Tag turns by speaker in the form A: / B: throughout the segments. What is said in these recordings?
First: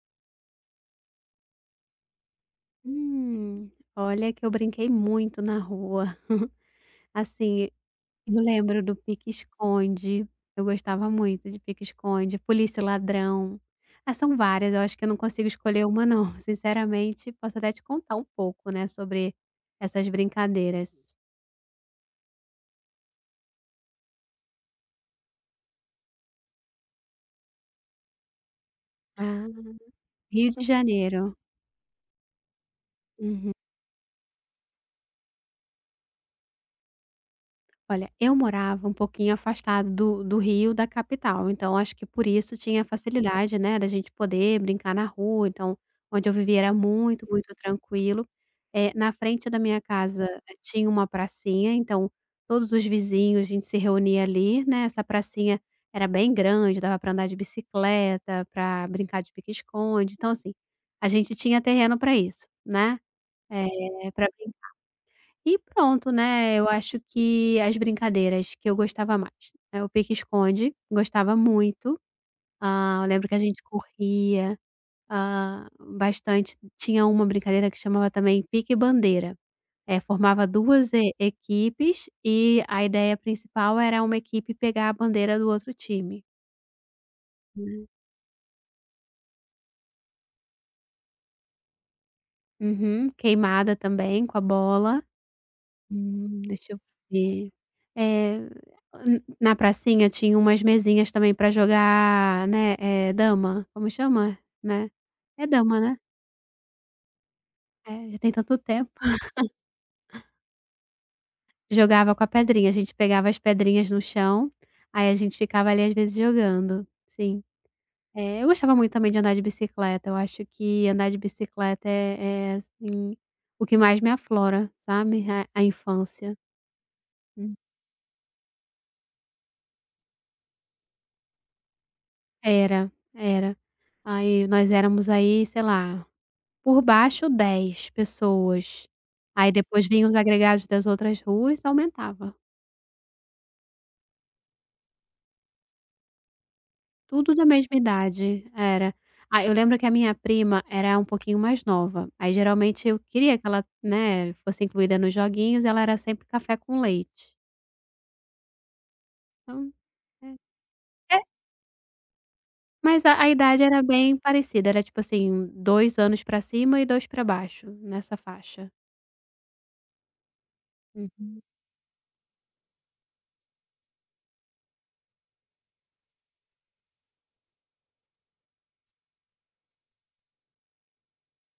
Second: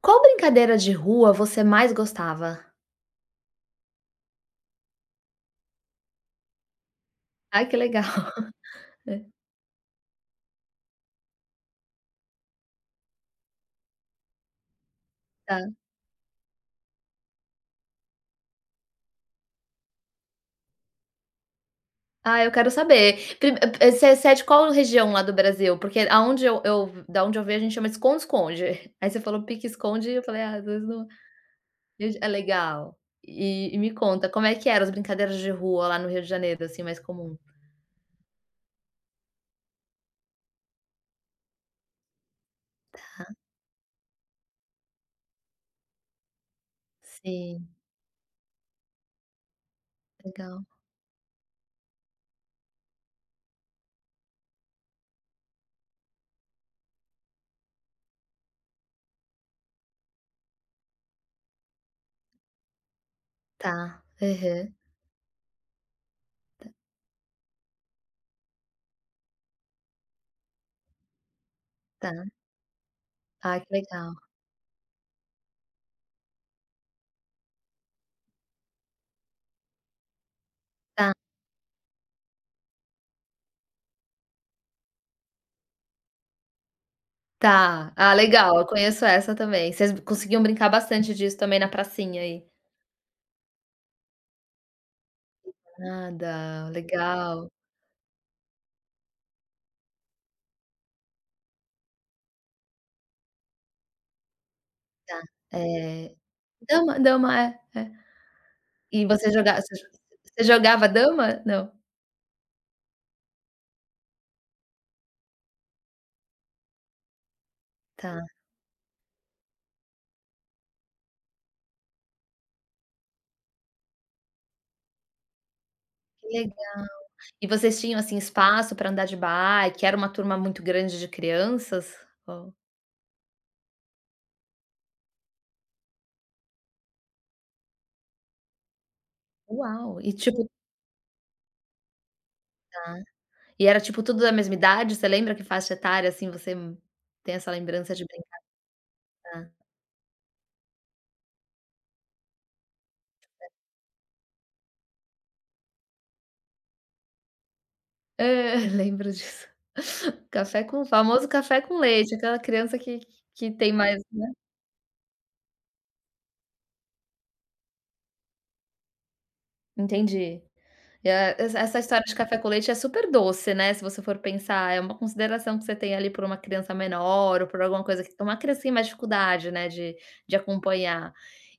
A: Qual brincadeira de rua você mais gostava?
B: Hum, olha que eu brinquei muito na rua.
A: Ai,
B: Assim,
A: que legal.
B: eu lembro do pique-esconde, eu gostava muito de pique-esconde, polícia e ladrão. Ah, são várias, eu acho que eu não consigo
A: Tá.
B: escolher uma não, sinceramente, posso até te contar um pouco, né, sobre essas brincadeiras.
A: Ah, eu quero saber. Você é de qual região lá do Brasil? Porque aonde eu da onde eu vejo, a gente chama de esconde-esconde. Aí você falou
B: Ah,
A: pique-esconde e eu falei:
B: Rio
A: "Ah,
B: de
A: às vezes não".
B: Janeiro.
A: É legal.
B: Uhum.
A: E me conta, como é que eram as brincadeiras de rua lá no Rio de Janeiro, assim, mais comum?
B: Olha, eu morava um pouquinho afastado do Rio, da capital, então acho que por isso tinha facilidade, né, da gente poder brincar na rua, então, onde eu vivia era muito, muito
A: Sim,
B: tranquilo. Na frente da minha casa,
A: legal.
B: tinha uma pracinha, então todos os vizinhos, a gente se reunia ali, né, essa pracinha era bem grande, dava para andar de bicicleta, para brincar de pique-esconde, então assim, a gente tinha terreno para isso, né,
A: Tá.
B: eh, pra
A: Aham.
B: e pronto, né, eu acho que as brincadeiras que eu gostava mais, é o pique-esconde, gostava muito,
A: Tá.
B: ah, eu lembro que a
A: Ah,
B: gente
A: que legal.
B: corria, ah, bastante. Tinha uma brincadeira que chamava também pique-bandeira, formava 2 e
A: Tá.
B: equipes e a ideia principal era uma equipe pegar a bandeira do outro time, né.
A: Tá. Ah, legal, eu conheço essa também. Vocês conseguiam brincar bastante disso também na pracinha aí?
B: Uhum, queimada também com a bola. Hum,
A: Nada,
B: deixa eu
A: legal,
B: ver. Eh, n na pracinha tinha umas mesinhas também pra jogar, né, dama, como chama? Né?
A: tá.
B: É dama, né?
A: É. Dama, dama, é, é.
B: É, já tem tanto tempo.
A: E você jogava, você jogava dama? Não,
B: Jogava com a pedrinha, a gente pegava as pedrinhas no chão, aí a gente ficava ali às vezes jogando, sim.
A: tá,
B: Eu gostava muito também de andar de bicicleta, eu acho que andar de bicicleta é, assim, o que mais me aflora, sabe, a
A: que
B: infância.
A: legal. E vocês tinham, assim, espaço para andar de bike, era uma turma muito grande de crianças? Ó,
B: Era, era. Aí nós éramos aí, sei lá, por baixo 10 pessoas. Aí depois
A: uau,
B: vinham
A: e
B: os
A: tipo,
B: agregados das outras ruas, aumentava.
A: tá. E era tipo tudo da mesma idade, você lembra que faixa etária, assim, você
B: Tudo
A: tem
B: da
A: essa
B: mesma
A: lembrança de brincar?
B: idade, era. Ah, eu lembro que a minha prima era um pouquinho mais nova. Aí geralmente eu queria que ela, né, fosse incluída nos joguinhos, ela era sempre café com leite.
A: É, lembro disso.
B: Então, é
A: Café com
B: é,
A: Famoso café com leite, aquela criança que
B: mas a
A: que
B: idade
A: tem
B: era
A: mais
B: bem parecida, era tipo assim, 2 anos pra cima e 2 pra baixo, nessa faixa.
A: entendi. É,
B: Uhum.
A: essa história de café com leite é super doce, né, se você for pensar, é uma consideração que você tem ali por uma criança menor ou por alguma coisa que uma criança tem mais dificuldade, né, de acompanhar.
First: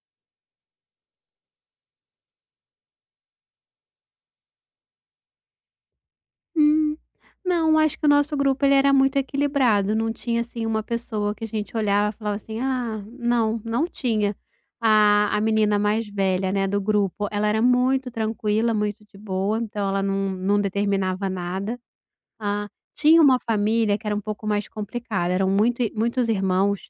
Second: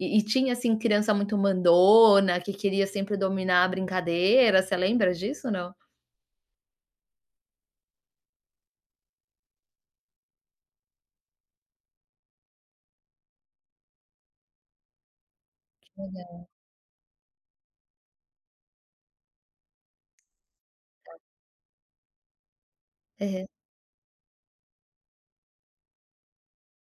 A: E tinha, assim, criança muito mandona, que queria sempre dominar a brincadeira, você lembra disso, não?
B: Hum, não, acho que o nosso grupo ele era muito equilibrado, não tinha assim uma pessoa que a gente olhava e falava assim: "Ah, não", não tinha. A menina mais
A: Legal.
B: velha, né, do grupo, ela era muito tranquila, muito de boa, então ela não determinava nada. Ah, tinha uma
A: Aham,
B: família que era um pouco mais complicada, eram muitos irmãos,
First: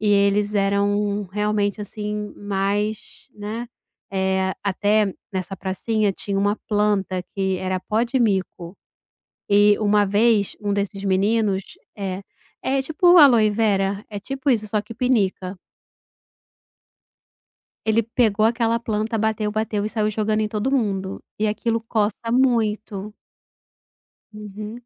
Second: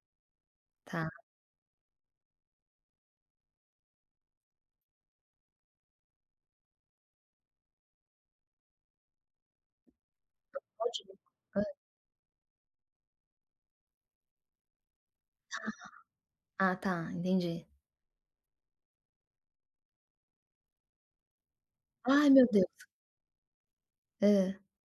B: e eles
A: tá.
B: eram realmente assim mais, né, é até nessa pracinha tinha uma planta que era pó de mico. E uma vez, um desses
A: Ótimo.
B: meninos é é tipo aloe vera, é tipo isso, só que pinica.
A: Ah, tá, entendi.
B: Ele pegou aquela planta, bateu, bateu e saiu jogando em todo mundo, e aquilo
A: Ai,
B: coça
A: meu Deus.
B: muito.
A: Hã.
B: Uhum.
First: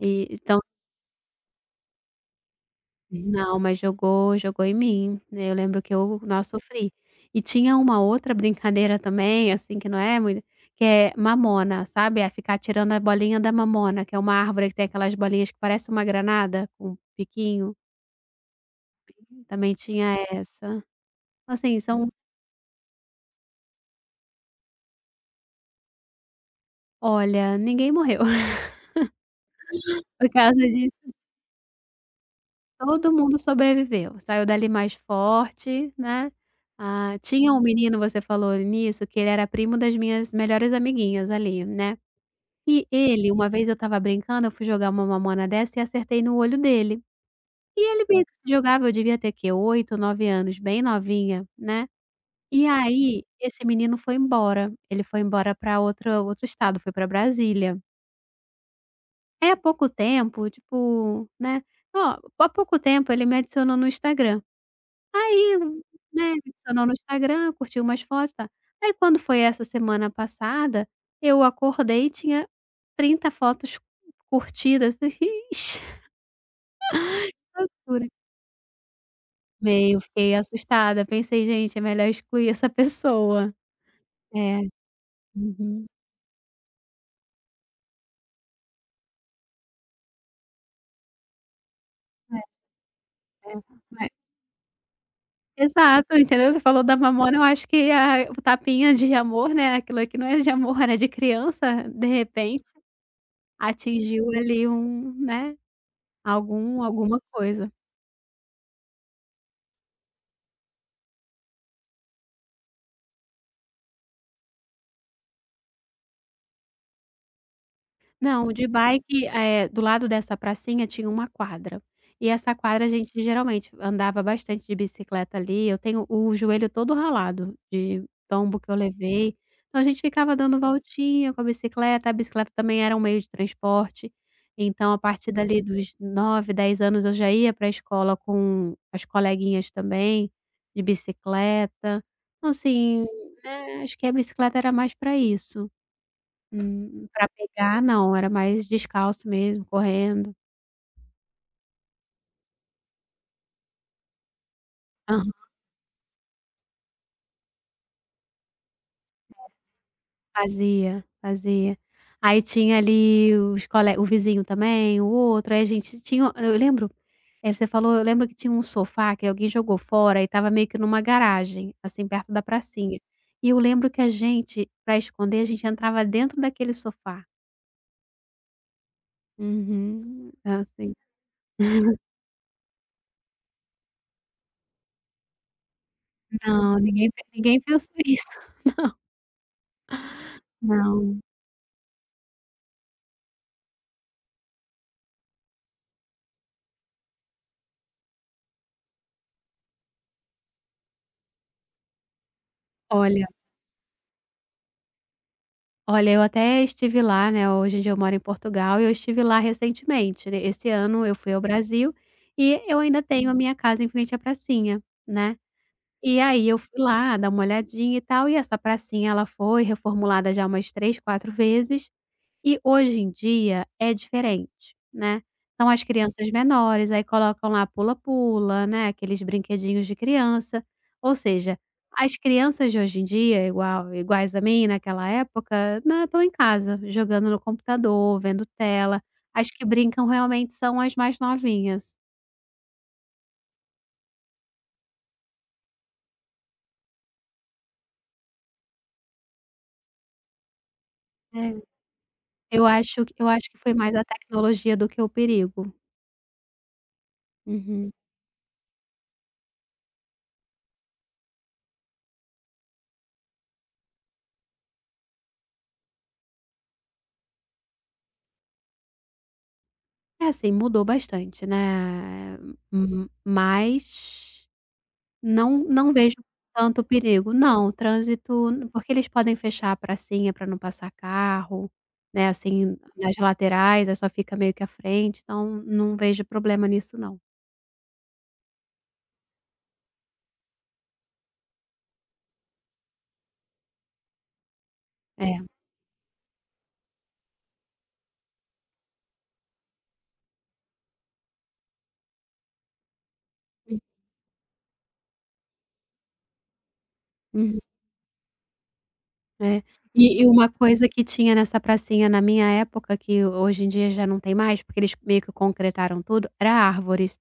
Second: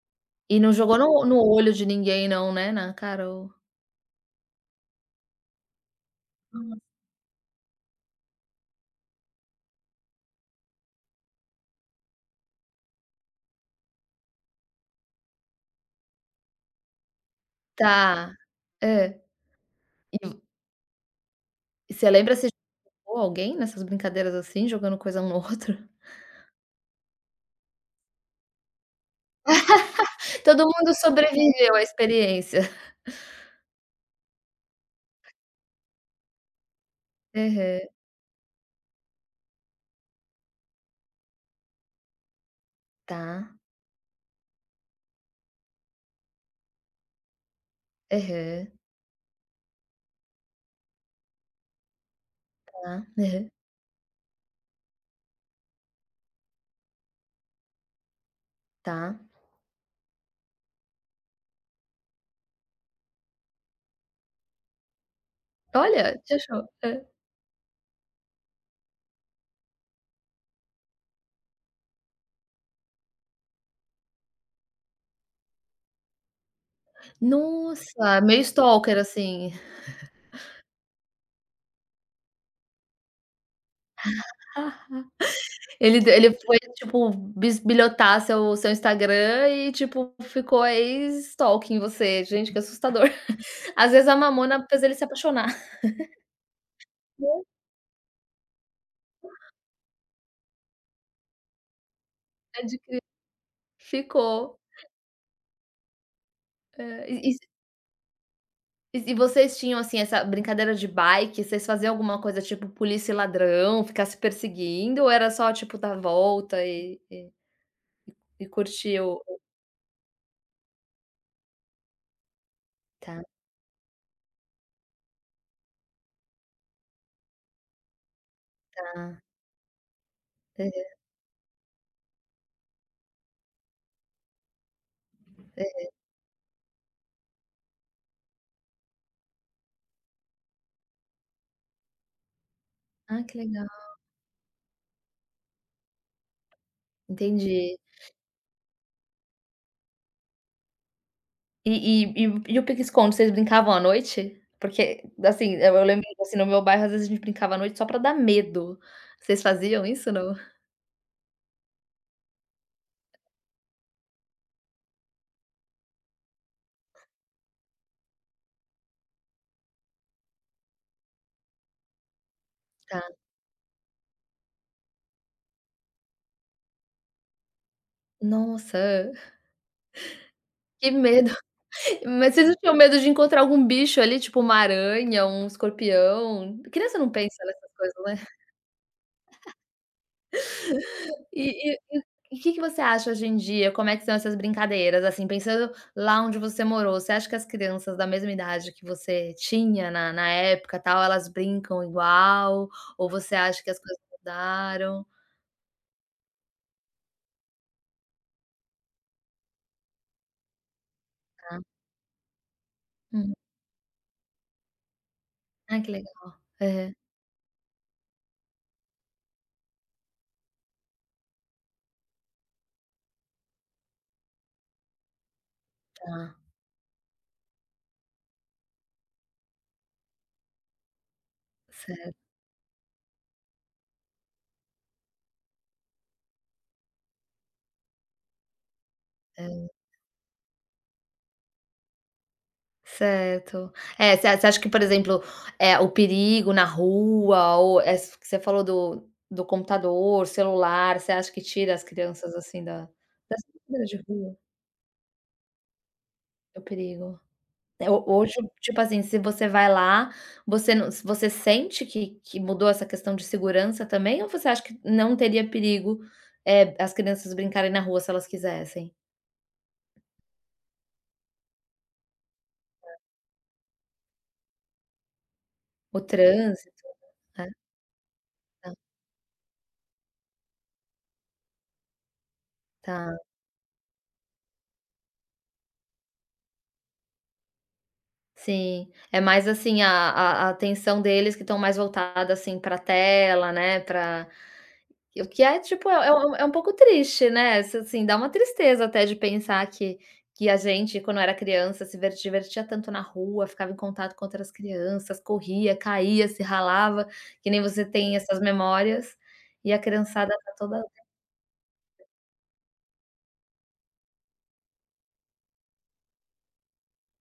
B: E então
A: E não jogou no olho de ninguém não, né, na cara ou
B: não, mas jogou em mim, né, eu lembro que eu, nossa, sofri. E tinha uma outra brincadeira também, assim, que não é mui que é mamona, sabe, é ficar tirando a bolinha da mamona, que é uma árvore que tem aquelas bolinhas que parece uma granada com um piquinho,
A: tá. Hã.
B: também tinha
A: E
B: essa. Assim, são
A: você lembra se ou alguém nessas brincadeiras, assim, jogando coisa um no outro.
B: olha, ninguém morreu. Por causa
A: Todo mundo
B: disso,
A: sobreviveu à experiência.
B: todo mundo sobreviveu, saiu dali mais forte, né. Ah, tinha um
A: Aham.
B: menino, você falou nisso, que ele era primo das minhas melhores amiguinhas ali, né. E ele,
A: Tá.
B: uma vez eu estava brincando, eu fui jogar uma mamona dessa e acertei no olho dele. E ele meio que se
A: Aham.
B: jogava, eu devia ter que 8 9 anos, bem novinha, né. E
A: Tá.
B: aí,
A: Aham.
B: esse menino foi embora, ele foi embora para outro estado, foi para Brasília.
A: Tá.
B: É, há pouco tempo, tipo, né, ó, há pouco tempo ele me adicionou no Instagram. Aí,
A: Olha,
B: né,
A: te
B: me
A: achou.
B: adicionou
A: Hã.
B: no Instagram, curtiu umas fotos, tá. Aí quando foi essa semana passada, eu acordei e tinha 30 fotos curtidas. Ixi, jura.
A: Nossa, meio stalker, assim.
B: Meio, fiquei assustada, pensei: "Gente, é melhor excluir essa pessoa". É, uhum,
A: Ele foi, tipo, bisbilhotar seu Instagram e, tipo, ficou aí stalking você. Gente, que assustador. Às vezes
B: é.
A: a mamona fez ele se apaixonar.
B: Exato, entendeu? Você falou da
A: Né,
B: Mamona, eu acho que a o tapinha de amor, né, aquilo aqui não é de amor, era de criança, de repente
A: pode crer.
B: atingiu
A: Ficou.
B: ali um, né,
A: Hã, e
B: alguma
A: e
B: coisa.
A: e vocês tinham, assim, essa brincadeira de bike, vocês faziam alguma coisa tipo polícia e ladrão, ficar se perseguindo ou era só tipo dar volta e
B: Não, de
A: curtir o
B: bike,
A: o
B: do lado dessa pracinha tinha uma quadra. E essa quadra a gente
A: tá, tá.
B: geralmente andava bastante de bicicleta ali, eu tenho o joelho todo ralado de tombo que eu
A: Aham.
B: levei. Então a gente ficava dando voltinha com a bicicleta também era um meio de transporte, então a partir dali dos 9, 10 anos eu já ia para a escola com as coleguinhas também, de bicicleta. Então assim,
A: Ah, que legal,
B: né, acho que a bicicleta era mais para isso. Pra
A: entendi.
B: pegar não, era mais descalço mesmo, correndo.
A: E o pique-esconde, vocês brincavam à noite? Porque,
B: Aham,
A: assim, eu lembro assim, no meu bairro às vezes a gente brincava à noite só pra dar medo. Vocês faziam isso, não?
B: fazia, fazia. Aí tinha ali os cole o vizinho também, o outro, aí a gente tinha eu lembro, você falou, eu lembro que tinha um sofá que alguém jogou fora e estava meio que numa garagem, assim, perto da pracinha.
A: Tá.
B: E eu lembro que a gente, pra esconder, a gente entrava dentro daquele sofá.
A: Nossa,
B: Uhum.
A: que
B: Assim,
A: medo. Mas vocês não tinham medo de encontrar algum bicho ali, tipo uma aranha, um escorpião?
B: não,
A: Criança não pensa
B: ninguém
A: nessas
B: pensou
A: coisas, né.
B: isso. Não,
A: E e e que você acha hoje em dia, como é que são essas brincadeiras, assim, pensando lá onde você morou, você acha que as crianças da mesma idade que você tinha na na época, tal, elas brincam igual, ou
B: olha
A: você acha que as coisas mudaram?
B: Olha, eu até estive lá, né, hoje em dia eu moro em Portugal e eu estive lá recentemente, né, esse ano eu fui ao
A: Tá.
B: Brasil e eu ainda tenho
A: Hum.
B: a minha casa em frente à pracinha, né.
A: Ai, que
B: E
A: legal.
B: aí eu fui
A: Aham.
B: lá dar uma olhadinha e tal, e essa pracinha ela foi reformulada já umas 3, 4 vezes e hoje em dia é diferente, né. São as crianças
A: Tá,
B: menores, aí colocam lá pula-pula, né, aqueles brinquedinhos de criança, ou seja, as
A: certo.
B: crianças de hoje em dia, igual iguais a mim naquela época, né, estão em casa, jogando no computador, vendo tela, as que brincam realmente são as mais novinhas.
A: Certo. É, você acha que, por exemplo, é o perigo na rua ou es que você falou do do computador, celular, você acha que
B: É,
A: tira as crianças, assim,
B: eu
A: da
B: acho que eu
A: das
B: acho que foi
A: brincadeiras
B: mais
A: de
B: a
A: rua,
B: tecnologia do que o perigo.
A: do perigo? É,
B: Uhum.
A: ho hoje, tipo assim, se você vai lá, você não se você sente que mudou essa questão de segurança também ou você acha que não teria perigo, é as crianças brincarem na rua se elas quisessem?
B: É assim, mudou bastante, né, mas não
A: O
B: vejo tanto
A: trânsito,
B: perigo.
A: né?
B: Não, trânsito porque eles podem fechar a pracinha para não passar carro, né, assim, nas
A: Tá.
B: laterais, aí só fica meio que à frente, então não vejo problema nisso não.
A: Sim, é mais assim a atenção deles que estão mais voltada, assim, pra tela, né, para o
B: É.
A: que é tipo é um pouco triste, né, s assim, dá uma tristeza até de pensar que a gente quando era criança se ver divertia tanto na rua, ficava em contato com outras crianças, corria, caía, se ralava, que
B: Uhum.
A: nem você tem essas memórias,
B: É.
A: e a
B: E
A: criançada
B: uma
A: tá toda
B: coisa que tinha nessa pracinha na minha época, que hoje em dia já não tem mais, porque eles meio que concretaram tudo, era árvores.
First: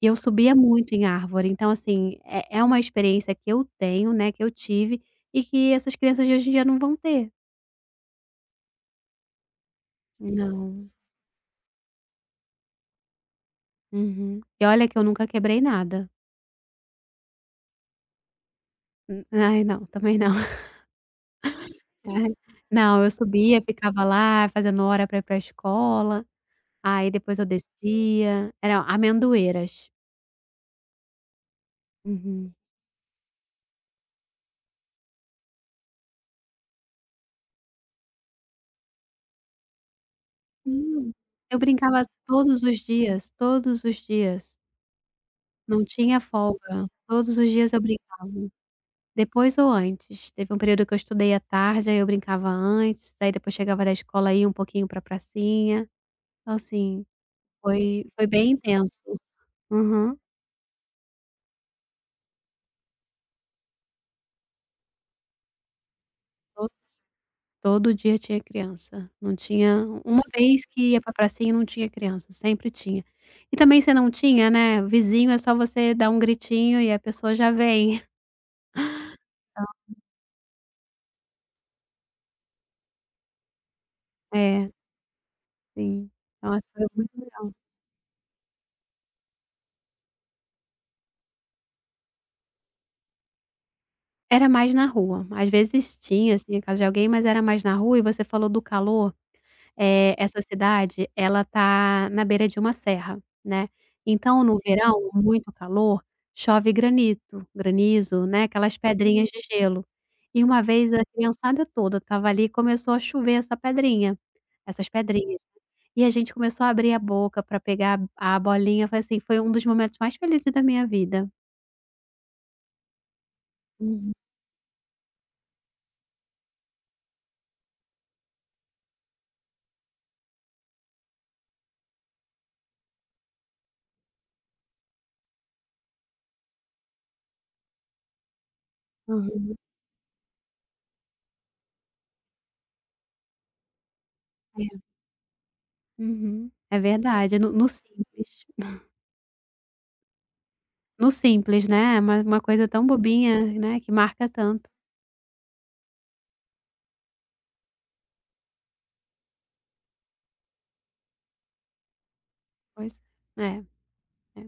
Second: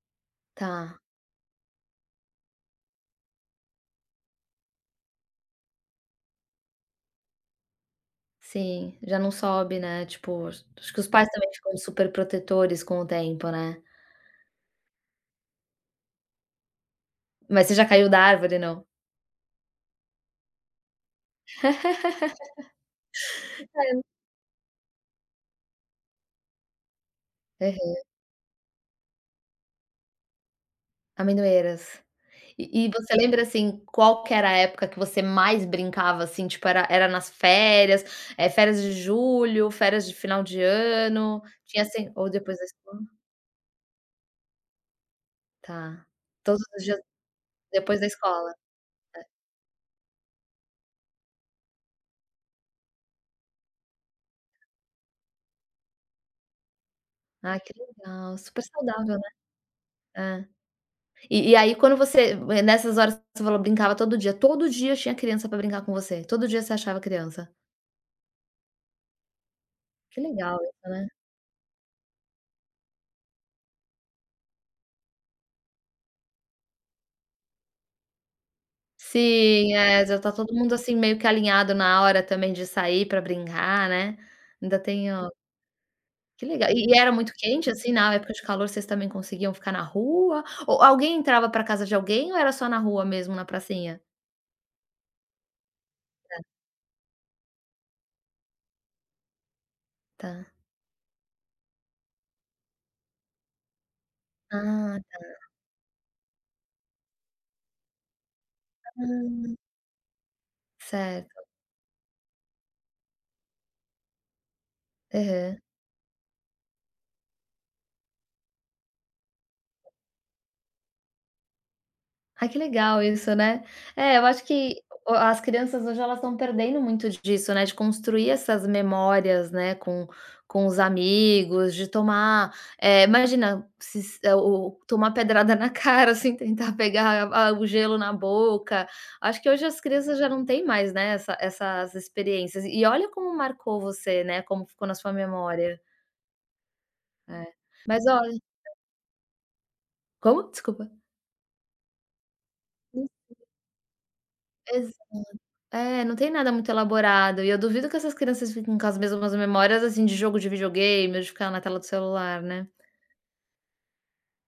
B: E eu subia muito
A: tá,
B: em árvore, então assim, é uma experiência que eu tenho, né, que eu tive, e que essas crianças de hoje em dia não vão ter.
A: sim, já não sobe, né, tipo,
B: Não.
A: acho que os pais também ficam super protetores com o tempo, né.
B: Uhum. E olha que eu nunca quebrei nada.
A: Mas você já caiu da árvore, não?
B: N ai não, também não. Não, eu subia, ficava lá fazendo hora para ir para a escola, aí depois eu
A: Aham.
B: descia, eram amendoeiras.
A: Amendoeiras.
B: Uhum.
A: E você lembra, assim, qual que era a época que você mais brincava, assim, tipo, era nas férias, férias de julho, férias de final de
B: Hum.
A: ano,
B: Eu
A: tinha
B: brincava
A: assim ou depois da escola?
B: todos os dias, não
A: Tá.
B: tinha
A: Todos os
B: folga,
A: dias
B: todos os dias eu
A: depois da
B: brincava,
A: escola.
B: depois ou antes. Teve um período que eu estudei à tarde, aí eu brincava antes, aí depois chegava da escola, ia um pouquinho para pracinha, então assim,
A: Ah, que
B: foi
A: legal,
B: bem
A: super
B: intenso.
A: saudável, né.
B: Aham.
A: É. E aí quando nessas horas que você falou brincava todo dia tinha criança pra brincar com você, todo dia
B: To
A: você achava criança.
B: Todo dia tinha criança, não tinha
A: Que
B: uma
A: legal
B: vez
A: isso,
B: que ia
A: né.
B: pra pracinha e não tinha criança, sempre tinha. E também se não tinha, né, vizinho é só você dar um gritinho e a pessoa já vem.
A: Sim, é, já tá todo mundo, assim, meio que alinhado na hora também de sair pra brincar, né.
B: É,
A: Ainda tem o
B: sim.
A: que
B: Nossa,
A: legal. E
B: foi
A: e era
B: muito
A: muito
B: legal.
A: quente, assim, na época de calor vocês também conseguiam ficar na rua? Ou alguém entrava pra casa de alguém ou era só na rua mesmo, na pracinha?
B: Era mais na rua, às vezes tinha, assim, a casa de alguém, mas era mais na rua e você falou do calor. Essa
A: Tá.
B: cidade, ela tá na beira de uma serra, né, então no
A: Ah,
B: verão, muito calor, chove granito, granizo, né, aquelas
A: tá.
B: pedrinhas de gelo. E uma vez a
A: Certo.
B: criançada toda estava ali e começou a chover essas pedrinhas.
A: Aham.
B: E a gente começou a abrir a boca pra pegar a bolinha, foi assim, foi um dos momentos mais felizes da minha vida.
A: Ai, que legal isso, né.
B: Uhum,
A: É, eu acho que o as crianças hoje elas estão perdendo muito disso, né, de construir essas memórias, né, com os amigos, de tomar, imagina se s eh, o tomar pedrada na cara, assim, tentar pegar a o gelo na boca. Acho que
B: uhum.
A: hoje as crianças já não têm mais, né, essas experiências. E olha como marcou você, né,
B: É,
A: como ficou na sua memória.
B: uhum. É verdade,
A: É.
B: no
A: Mas olha
B: simples.
A: como? Desculpa.
B: No simples, né, é uma coisa tão bobinha, né, que marca tanto.
A: É, não tem nada muito elaborado, e eu duvido que essas crianças fiquem com as mesmas memórias, assim, de jogo de videogame ou de ficar na tela do celular, né.
B: Pois é, é.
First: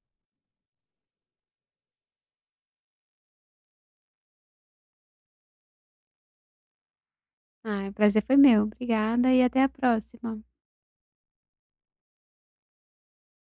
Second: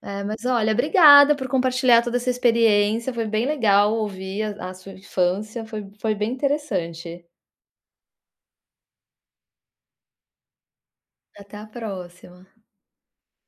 A: É, mas olha, obrigada por compartilhar toda essa experiência, foi bem legal ouvir a sua infância, foi foi bem interessante.
B: Ai, o prazer foi meu. Obrigada e até a próxima.
A: Até a próxima.